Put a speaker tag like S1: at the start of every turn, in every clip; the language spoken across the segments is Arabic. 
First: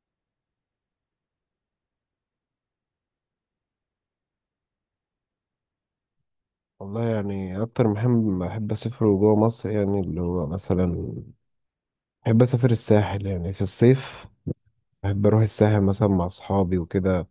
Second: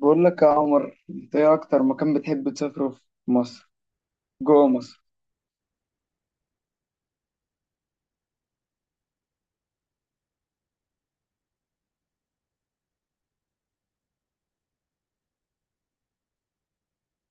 S1: بقول لك يا عمر، انت ايه اكتر مكان بتحب تسافره في مصر؟ جوه مصر.
S2: والله يعني أكتر مهم بحب أسافره جوه مصر، يعني اللي هو مثلا بحب أسافر الساحل يعني في الصيف. بحب أروح الساحل مثلا مع أصحابي وكده.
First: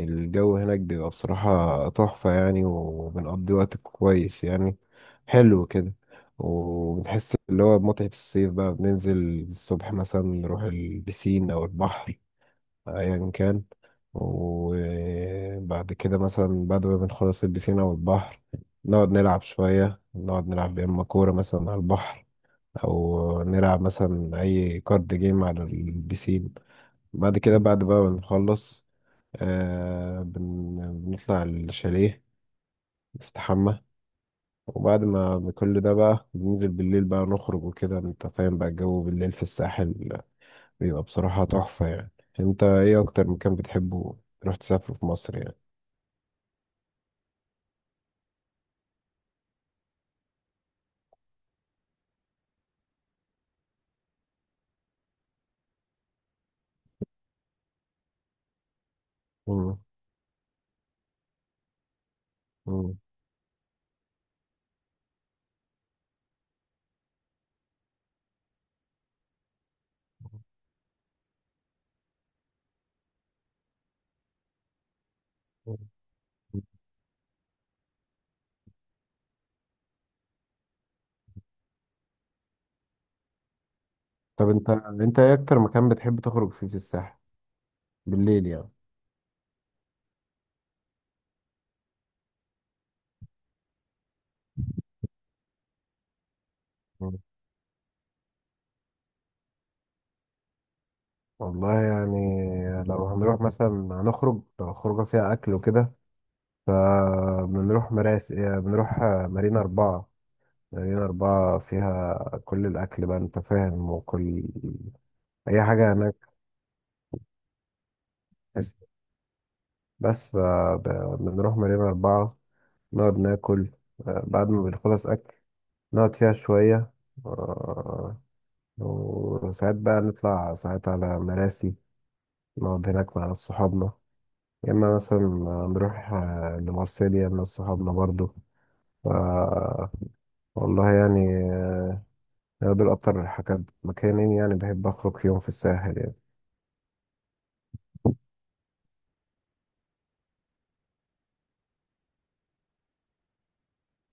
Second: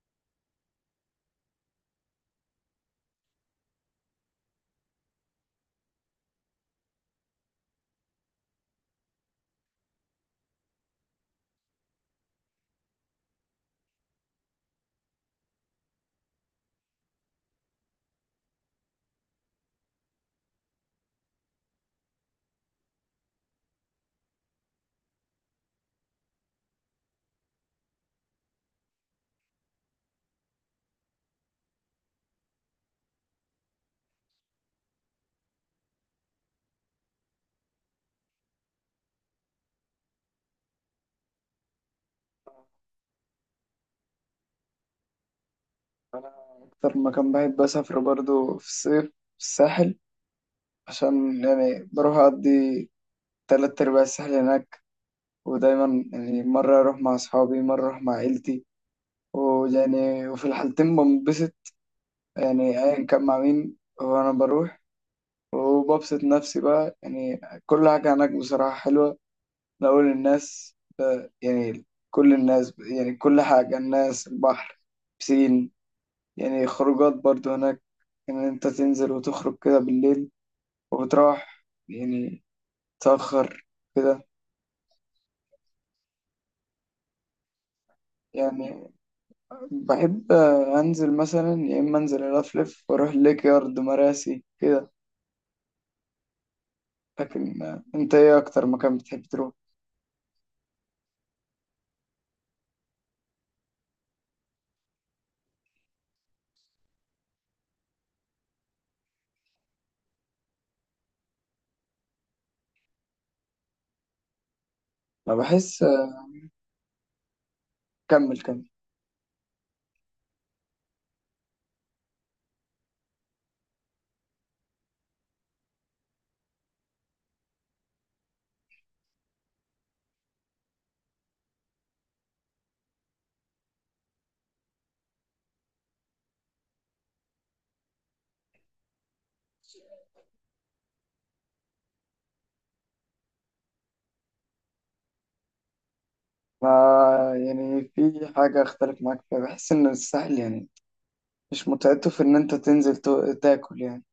S2: الجو هناك بيبقى بصراحة تحفة يعني، وبنقضي وقت كويس يعني، حلو كده. وبنحس اللي هو بمتعة الصيف بقى، بننزل الصبح مثلا نروح البسين أو البحر ايا كان. وبعد كده مثلا بعد ما بنخلص البسين او البحر، نقعد نلعب شوية، نقعد نلعب يا اما كورة مثلا على البحر، او نلعب مثلا اي كارد جيم على البسين. بعد كده بعد بقى ما بنخلص، آه بن... بنطلع الشاليه، نستحمى. وبعد ما كل ده بقى بننزل بالليل بقى نخرج وكده، انت فاهم، بقى الجو بالليل في الساحل بيبقى بصراحة تحفة يعني. انت ايه اكتر مكان بتحبه تروح تسافره في مصر يعني؟
S1: انا، اكتر مكان بحب اسافره برضو في الصيف في الساحل، عشان يعني بروح اقضي تلات ارباع الساحل هناك. ودايما يعني مرة اروح مع اصحابي، مرة اروح مع عيلتي،
S2: مم.
S1: ويعني وفي الحالتين بنبسط. يعني
S2: مم.
S1: ايا كان مع مين وانا بروح، وببسط نفسي بقى. يعني كل حاجة هناك بصراحة حلوة، نقول الناس، يعني كل الناس، يعني كل حاجة، الناس، البحر، بسين. يعني خروجات برضو هناك، إن يعني أنت تنزل وتخرج كده بالليل، وبتروح يعني تأخر كده.
S2: طب انت ايه اكتر مكان بتحب تخرج فيه في الساحل بالليل يعني؟
S1: يعني بحب أنزل مثلا، يا إما أنزل ألفلف وأروح ليك يارد مراسي كده.
S2: مم.
S1: لكن أنت إيه أكتر مكان بتحب تروح؟
S2: والله يعني لو هنروح مثلا، هنخرج لو خروجة فيها اكل وكده، فبنروح مراسي، بنروح مارينا 4. مارينا أربعة فيها كل الأكل بقى، أنت فاهم، وكل
S1: أنا
S2: أي
S1: بحس.
S2: حاجة هناك.
S1: كمل كمل.
S2: بس فبنروح مارينا أربعة، نقعد ناكل. بعد ما بنخلص أكل نقعد فيها شوية. آه، وساعات بقى نطلع ساعات على مراسي، نقعد هناك مع ناس صحابنا. يا إما مثلا نروح لمارسيليا مع صحابنا برضو. ف- والله يعني دول أكتر حاجات مكانين يعني بحب أخرج فيهم في الساحل يعني.
S1: ما يعني في حاجة أختلف معاك فيها، بحس إن الساحل يعني مش متعته في ان انت تنزل تاكل يعني.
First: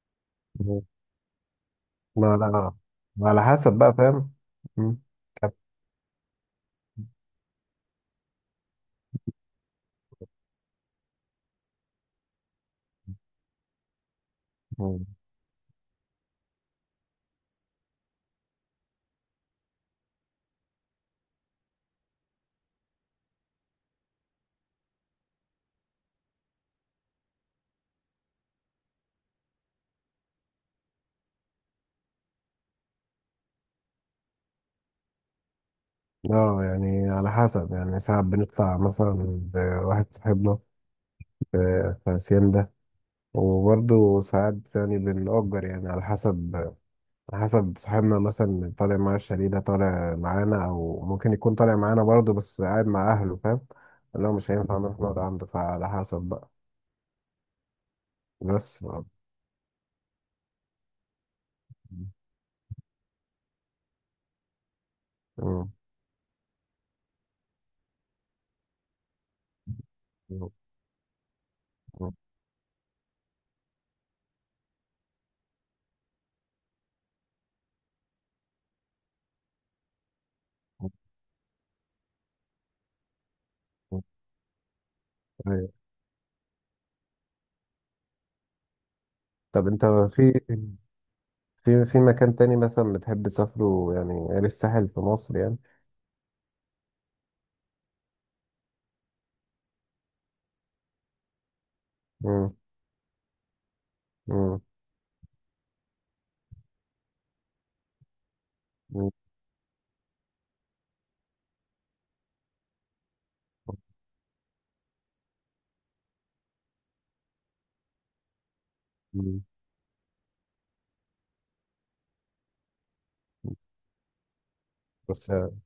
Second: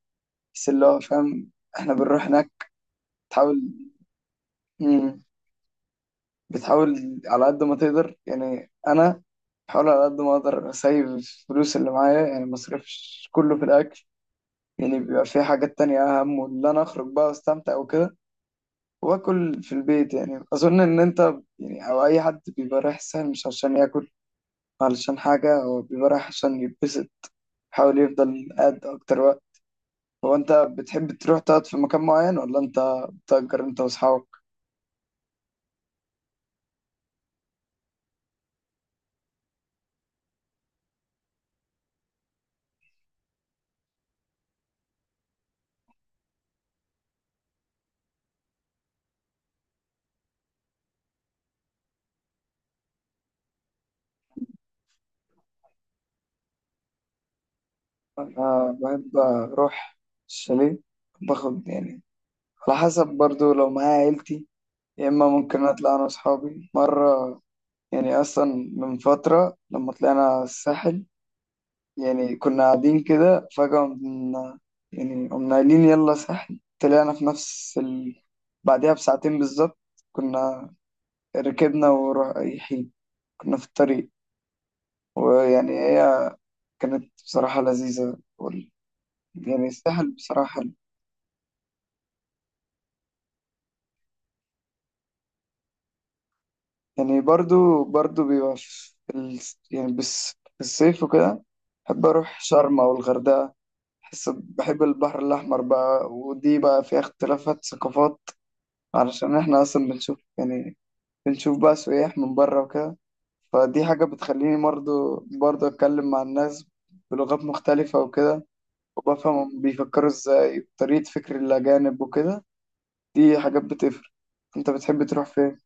S1: بس
S2: مم.
S1: اللي هو فاهم، احنا بنروح
S2: ما
S1: هناك،
S2: على ما على
S1: تحاول.
S2: حسب بقى فاهم. مم.
S1: مم.
S2: طب،
S1: بتحاول على قد ما تقدر، يعني انا بحاول على قد ما اقدر اسيب الفلوس اللي معايا، يعني ما اصرفش كله في الاكل. يعني
S2: مم.
S1: بيبقى في حاجات تانية اهم، واللي انا اخرج بقى واستمتع وكده، واكل في البيت. يعني اظن ان انت، يعني او اي حد بيبقى رايح الساحل مش عشان ياكل، علشان حاجة هو بيبقى رايح عشان يتبسط، بيحاول يفضل قاعد اكتر وقت. هو انت بتحب تروح تقعد في مكان معين، ولا انت بتأجر انت واصحابك؟
S2: اه يعني على حسب، يعني ساعات بنطلع مثلا عند واحد صاحبنا في في هاسيندا، وبرضه ساعات يعني بنأجر، يعني على حسب. على حسب صاحبنا مثلا، اللي طالع معاه الشاليه ده طالع معانا، أو ممكن يكون طالع معانا برضه بس قاعد مع أهله، فاهم؟ اللي هو مش هينفع نروح نقعد عنده، فعلى حسب بقى.
S1: انا
S2: بس مم.
S1: بحب اروح الشاليه، باخد يعني على حسب برضو، لو معايا عيلتي يا اما ممكن اطلع انا واصحابي مرة. يعني اصلا من فترة لما طلعنا
S2: مم.
S1: الساحل،
S2: مم.
S1: يعني كنا قاعدين كده فجأة قمنا، يعني قمنا قايلين يلا ساحل، طلعنا في نفس بعدها بساعتين بالظبط كنا ركبنا ورايحين، كنا في الطريق، ويعني
S2: أيوة.
S1: هي كانت بصراحة لذيذة،
S2: طب
S1: يعني
S2: أنت
S1: يستاهل
S2: في
S1: بصراحة.
S2: في في مكان تاني مثلا بتحب تسافره يعني غير الساحل في مصر يعني؟
S1: يعني برضو برضو بيبقى في يعني بس في الصيف وكده بحب أروح
S2: مم.
S1: شرم أو الغردقة. بحس
S2: مم.
S1: بحب البحر الأحمر بقى، ودي بقى فيها اختلافات ثقافات، علشان إحنا أصلا بنشوف، يعني بنشوف بقى سياح من بره وكده. فدي حاجة بتخليني برضو برضو أتكلم مع الناس بلغات مختلفة وكده، وبفهم
S2: مم.
S1: هم بيفكروا إزاي، طريقة فكر الأجانب وكده. دي حاجات بتفرق. انت بتحب تروح
S2: بس
S1: فين؟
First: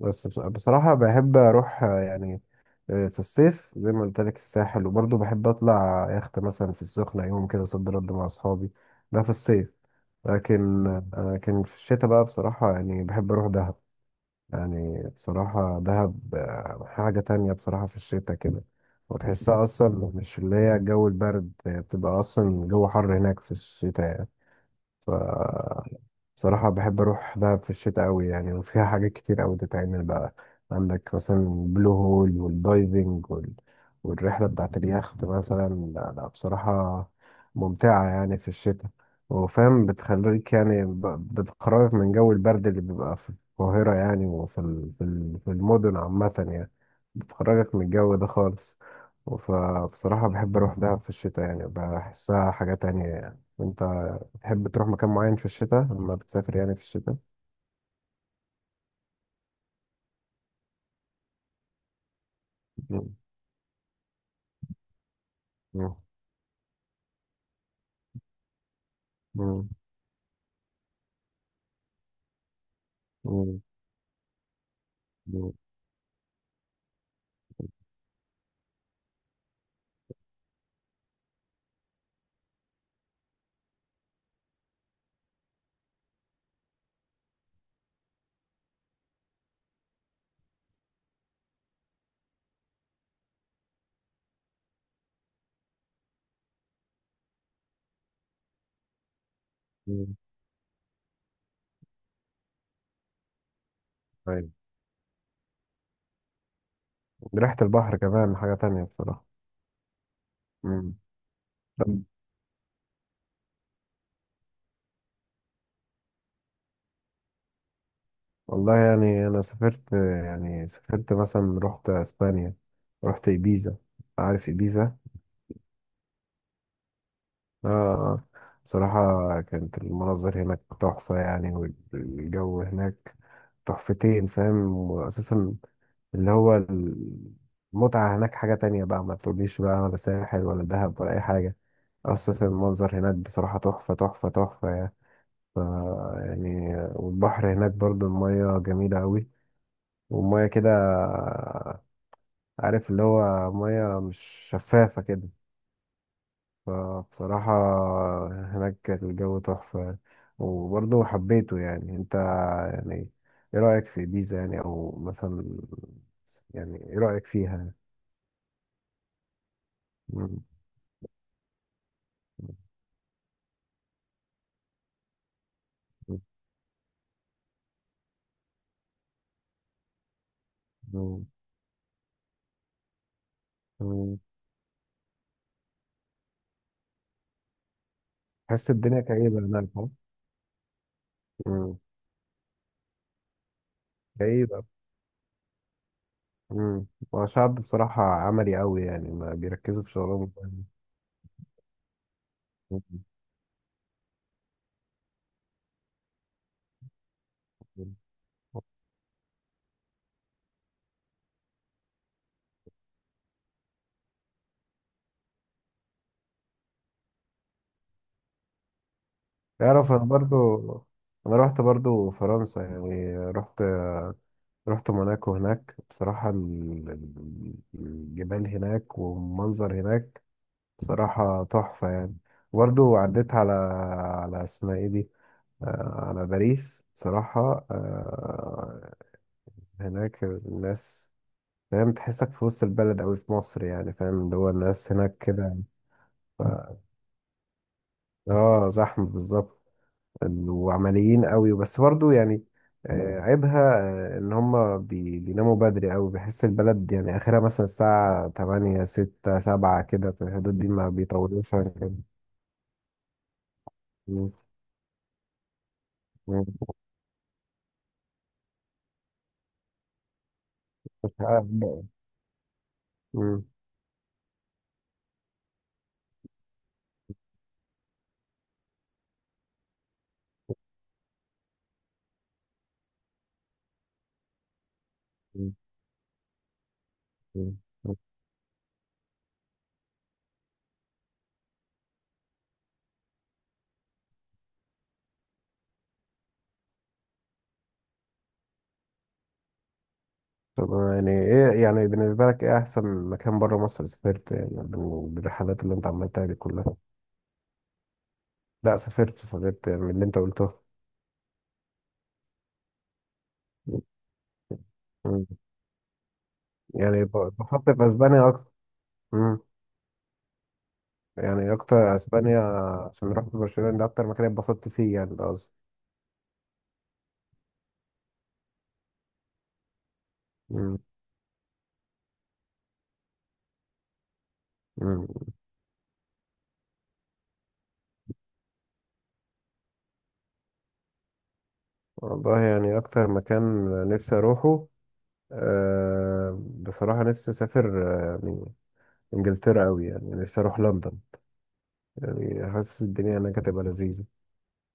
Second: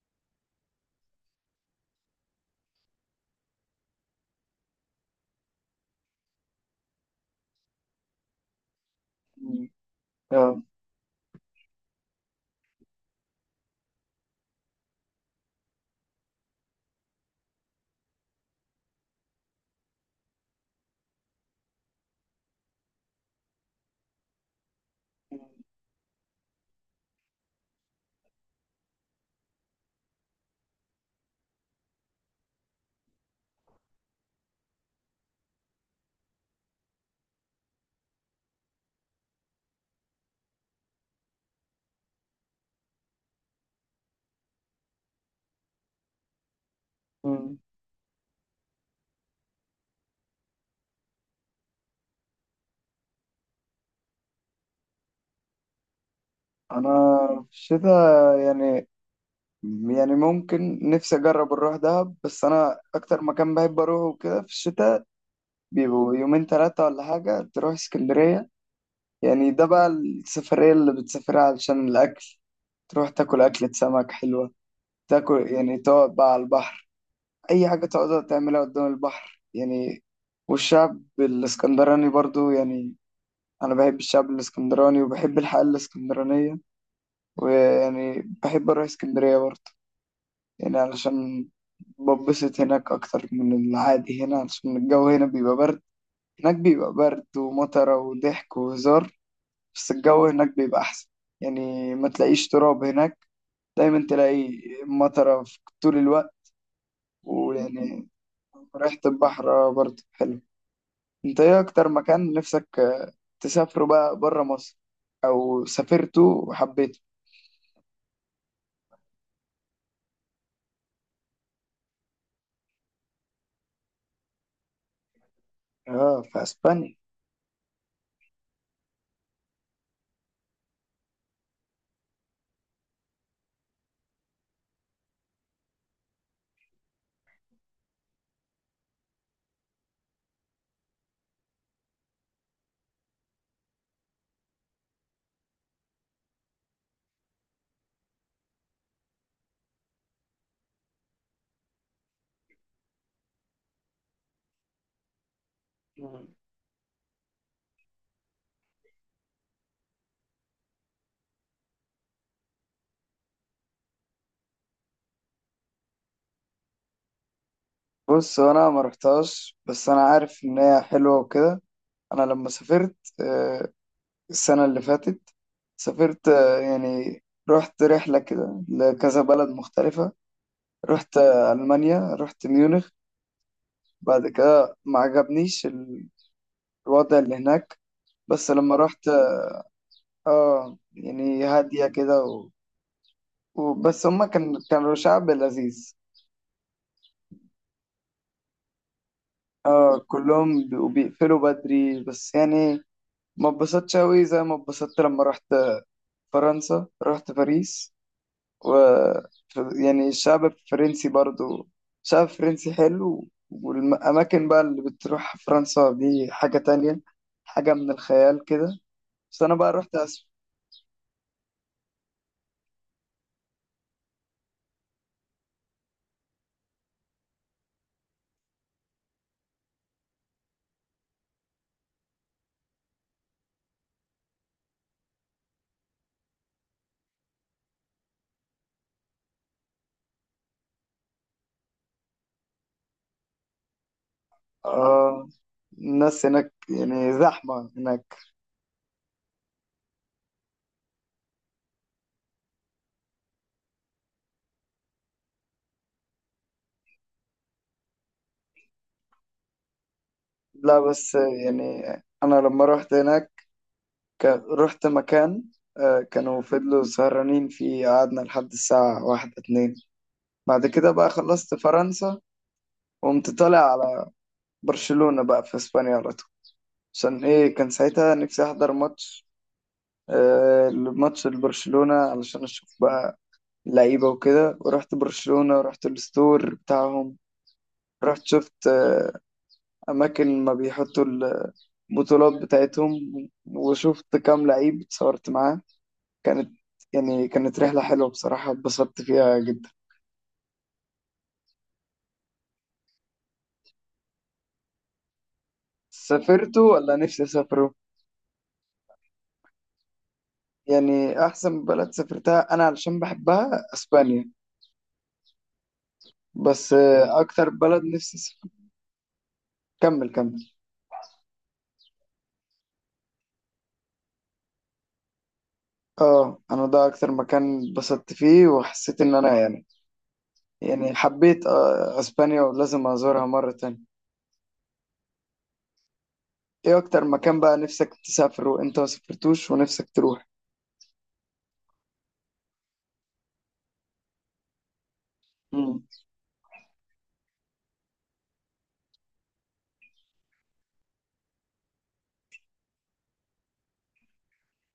S2: بصراحة بحب أروح يعني في الصيف زي ما قلت لك الساحل، وبرضه بحب اطلع يخت مثلا في السخنة يوم كده صد رد مع اصحابي. ده في
S1: مم.
S2: الصيف. لكن
S1: اه.
S2: لكن في الشتاء بقى بصراحة يعني بحب اروح دهب. يعني بصراحة دهب حاجة تانية بصراحة في الشتاء كده. وتحسها اصلا مش اللي هي الجو البرد، بتبقى اصلا الجو حر هناك في الشتاء يعني. ف بصراحة بحب أروح دهب في الشتاء أوي يعني، وفيها حاجات كتير أوي تتعمل بقى. عندك مثلا البلو هول والدايفنج والرحلة بتاعت اليخت مثلا. لا لا بصراحة ممتعة يعني في الشتاء. وفاهم بتخليك يعني بتخرجك من جو البرد اللي بيبقى في القاهرة يعني، وفي في المدن عامة يعني،
S1: مم.
S2: بتخرجك من الجو ده خالص. فبصراحة بحب أروح دهب في الشتاء يعني، بحسها حاجة تانية يعني. وأنت تحب تروح مكان معين في الشتاء لما بتسافر يعني في
S1: انا
S2: الشتاء؟
S1: في الشتاء يعني، يعني ممكن نفسي اجرب اروح دهب، بس انا
S2: مم.
S1: اكتر مكان بحب اروحه كده في الشتاء،
S2: مم.
S1: بيبقوا يومين ثلاثة ولا حاجة، تروح اسكندرية. يعني ده
S2: مم.
S1: بقى السفرية اللي بتسافرها علشان الاكل، تروح تاكل
S2: مم.
S1: أكلة سمك حلوة، تاكل
S2: مم.
S1: يعني، تقعد بقى على البحر، أي حاجة تقعد تعملها قدام البحر يعني. والشعب الإسكندراني برضو، يعني انا بحب الشعب الاسكندراني وبحب الحياة الاسكندرانية، ويعني بحب اروح اسكندرية برضه، يعني علشان ببسط هناك اكتر من العادي هنا، علشان الجو هنا بيبقى برد، هناك بيبقى برد ومطره وضحك وهزار، بس
S2: مم.
S1: الجو هناك بيبقى احسن. يعني ما تلاقيش تراب هناك، دايما
S2: أيوة.
S1: تلاقي مطره في طول الوقت،
S2: ريحة البحر
S1: ويعني
S2: كمان حاجة تانية
S1: ريحة
S2: بصراحة.
S1: البحر برضه حلو.
S2: مم.
S1: انت ايه اكتر
S2: طب
S1: مكان نفسك تسافره بقى بره مصر، او سافرته وحبيته؟
S2: والله يعني أنا سافرت، يعني سافرت مثلا رحت أسبانيا، رحت إيبيزا. عارف إيبيزا؟
S1: اه، في اسبانيا.
S2: آه آه. بصراحة كانت المناظر هناك تحفة يعني، والجو هناك تحفتين، فاهم. وأساسا اللي هو المتعة هناك حاجة تانية بقى، ما تقوليش بقى ولا ساحل ولا دهب ولا أي حاجة. أساسا المنظر هناك بصراحة تحفة تحفة تحفة يعني. ف يعني والبحر هناك برضو المية جميلة أوي، والمية كده، عارف، اللي هو مية مش شفافة كده.
S1: مم.
S2: فبصراحة هناك الجو تحفة يعني. وبرضو حبيته يعني. أنت يعني إيه رأيك في بيزا يعني، أو مثلا، يعني إيه رأيك فيها؟
S1: بص، هو انا ما رحتهاش، بس انا
S2: مم.
S1: عارف ان هي حلوه وكده. انا لما سافرت آه، السنه اللي فاتت،
S2: مم.
S1: سافرت يعني رحت رحله كده لكذا بلد مختلفه. رحت المانيا، رحت ميونخ.
S2: مم.
S1: بعد كده ما عجبنيش الوضع اللي هناك. بس
S2: تحس
S1: لما
S2: الدنيا
S1: رحت.
S2: كئيبة هناك، ها؟
S1: اه يعني
S2: مم.
S1: هاديه كده وبس، هما كان
S2: كئيبة.
S1: كانوا شعب لذيذ.
S2: مم. هو شعب بصراحة عملي أوي يعني، ما بيركزوا في
S1: اه،
S2: شغلهم.
S1: كلهم بيبقوا بيقفلوا بدري بس يعني
S2: مم.
S1: ما اتبسطتش أوي زي ما اتبسطت لما رحت فرنسا، رحت باريس، و يعني الشعب الفرنسي برضو، شعب فرنسي حلو، والأماكن بقى اللي بتروح فرنسا دي حاجة تانية، حاجة من الخيال كده. بس أنا بقى
S2: يعرف
S1: رحت
S2: أنا
S1: أسبانيا.
S2: برضو، أنا رحت برضو فرنسا يعني، رحت، رحت موناكو. هناك بصراحة الجبال هناك والمنظر هناك بصراحة تحفة يعني. برضو عديت على، على اسمها ايه دي، على باريس بصراحة. هناك الناس، فاهم، تحسك في وسط البلد أوي في مصر يعني، فاهم، اللي هو الناس هناك
S1: آه.
S2: كده.
S1: الناس
S2: ف...
S1: هناك يعني زحمة هناك.
S2: اه زحمة بالظبط، وعمليين أوي. بس برضو يعني عيبها إن هما بيناموا بدري أوي، بحس البلد يعني آخرها مثلا الساعة 8، 6، 7 كده، في الحدود دي
S1: لا،
S2: ما
S1: بس
S2: بيطولوش عن
S1: يعني
S2: كده.
S1: أنا لما رحت هناك
S2: مم.
S1: رحت مكان كانوا
S2: مم.
S1: فضلوا سهرانين فيه، قعدنا لحد الساعة واحدة اتنين. بعد كده بقى خلصت
S2: آه،
S1: فرنسا، وقمت
S2: مم.
S1: طالع على برشلونة بقى في اسبانيا على طول، عشان ايه، كان ساعتها نفسي احضر ماتش لبرشلونة علشان اشوف بقى لعيبة وكده، ورحت
S2: مم.
S1: برشلونة، ورحت الستور بتاعهم.
S2: مم.
S1: رحت شفت اماكن ما بيحطوا البطولات بتاعتهم، وشفت كام لعيب اتصورت معاه. كانت كانت رحلة حلوة بصراحة، اتبسطت فيها جدا.
S2: طب يعني ايه يعني بالنسبة لك ايه احسن مكان بره مصر سافرت يعني بالرحلات اللي انت عملتها دي
S1: سافرتوا
S2: كلها؟
S1: ولا نفسي اسافروا؟
S2: لا سافرت سافرت يعني من اللي انت قلته.
S1: يعني احسن بلد سافرتها انا علشان بحبها اسبانيا،
S2: مم.
S1: بس
S2: يعني
S1: اكتر
S2: بفضل
S1: بلد
S2: في
S1: نفسي
S2: اسبانيا
S1: اسافر.
S2: اكتر. مم.
S1: كمل كمل.
S2: يعني اكتر اسبانيا، عشان رحت برشلونة، ده اكتر مكان اتبسطت فيه يعني، ده قصدي.
S1: اه، انا ده اكتر مكان اتبسطت فيه، وحسيت ان انا يعني،
S2: مم.
S1: يعني حبيت اسبانيا، ولازم ازورها مرة تانية.
S2: مم.
S1: ايه اكتر مكان بقى نفسك تسافره وانت ما سافرتوش ونفسك تروح؟
S2: والله يعني اكتر مكان نفسي اروحه،
S1: مم.
S2: أه بصراحة نفسي اسافر يعني انجلترا قوي، يعني نفسي اروح لندن. يعني حاسس الدنيا هناك هتبقى لذيذة.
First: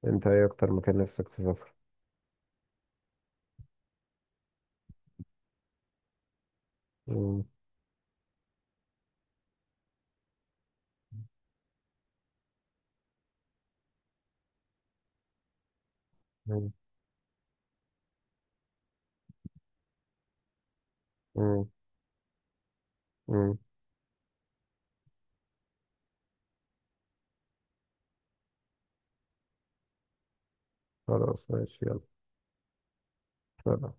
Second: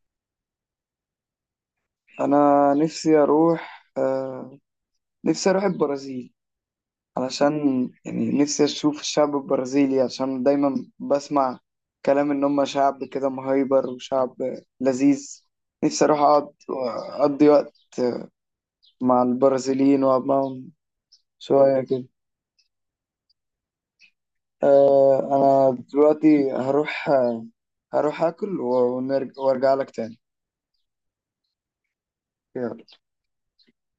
S2: انت ايه اكتر مكان نفسك تسافر؟
S1: انا نفسي اروح البرازيل،
S2: مم.
S1: علشان يعني نفسي أشوف الشعب البرازيلي، عشان دايما بسمع كلام إن هم شعب كده مهيبر، وشعب لذيذ. نفسي أروح أقعد،
S2: مم.
S1: أقضي وقت مع البرازيليين وأقعد معاهم
S2: مم.
S1: شوية كده.
S2: مم.
S1: أه، أنا دلوقتي هروح آكل ونرجع، وأرجع لك تاني.
S2: خلاص ماشي يلا.
S1: يلا.
S2: سلام.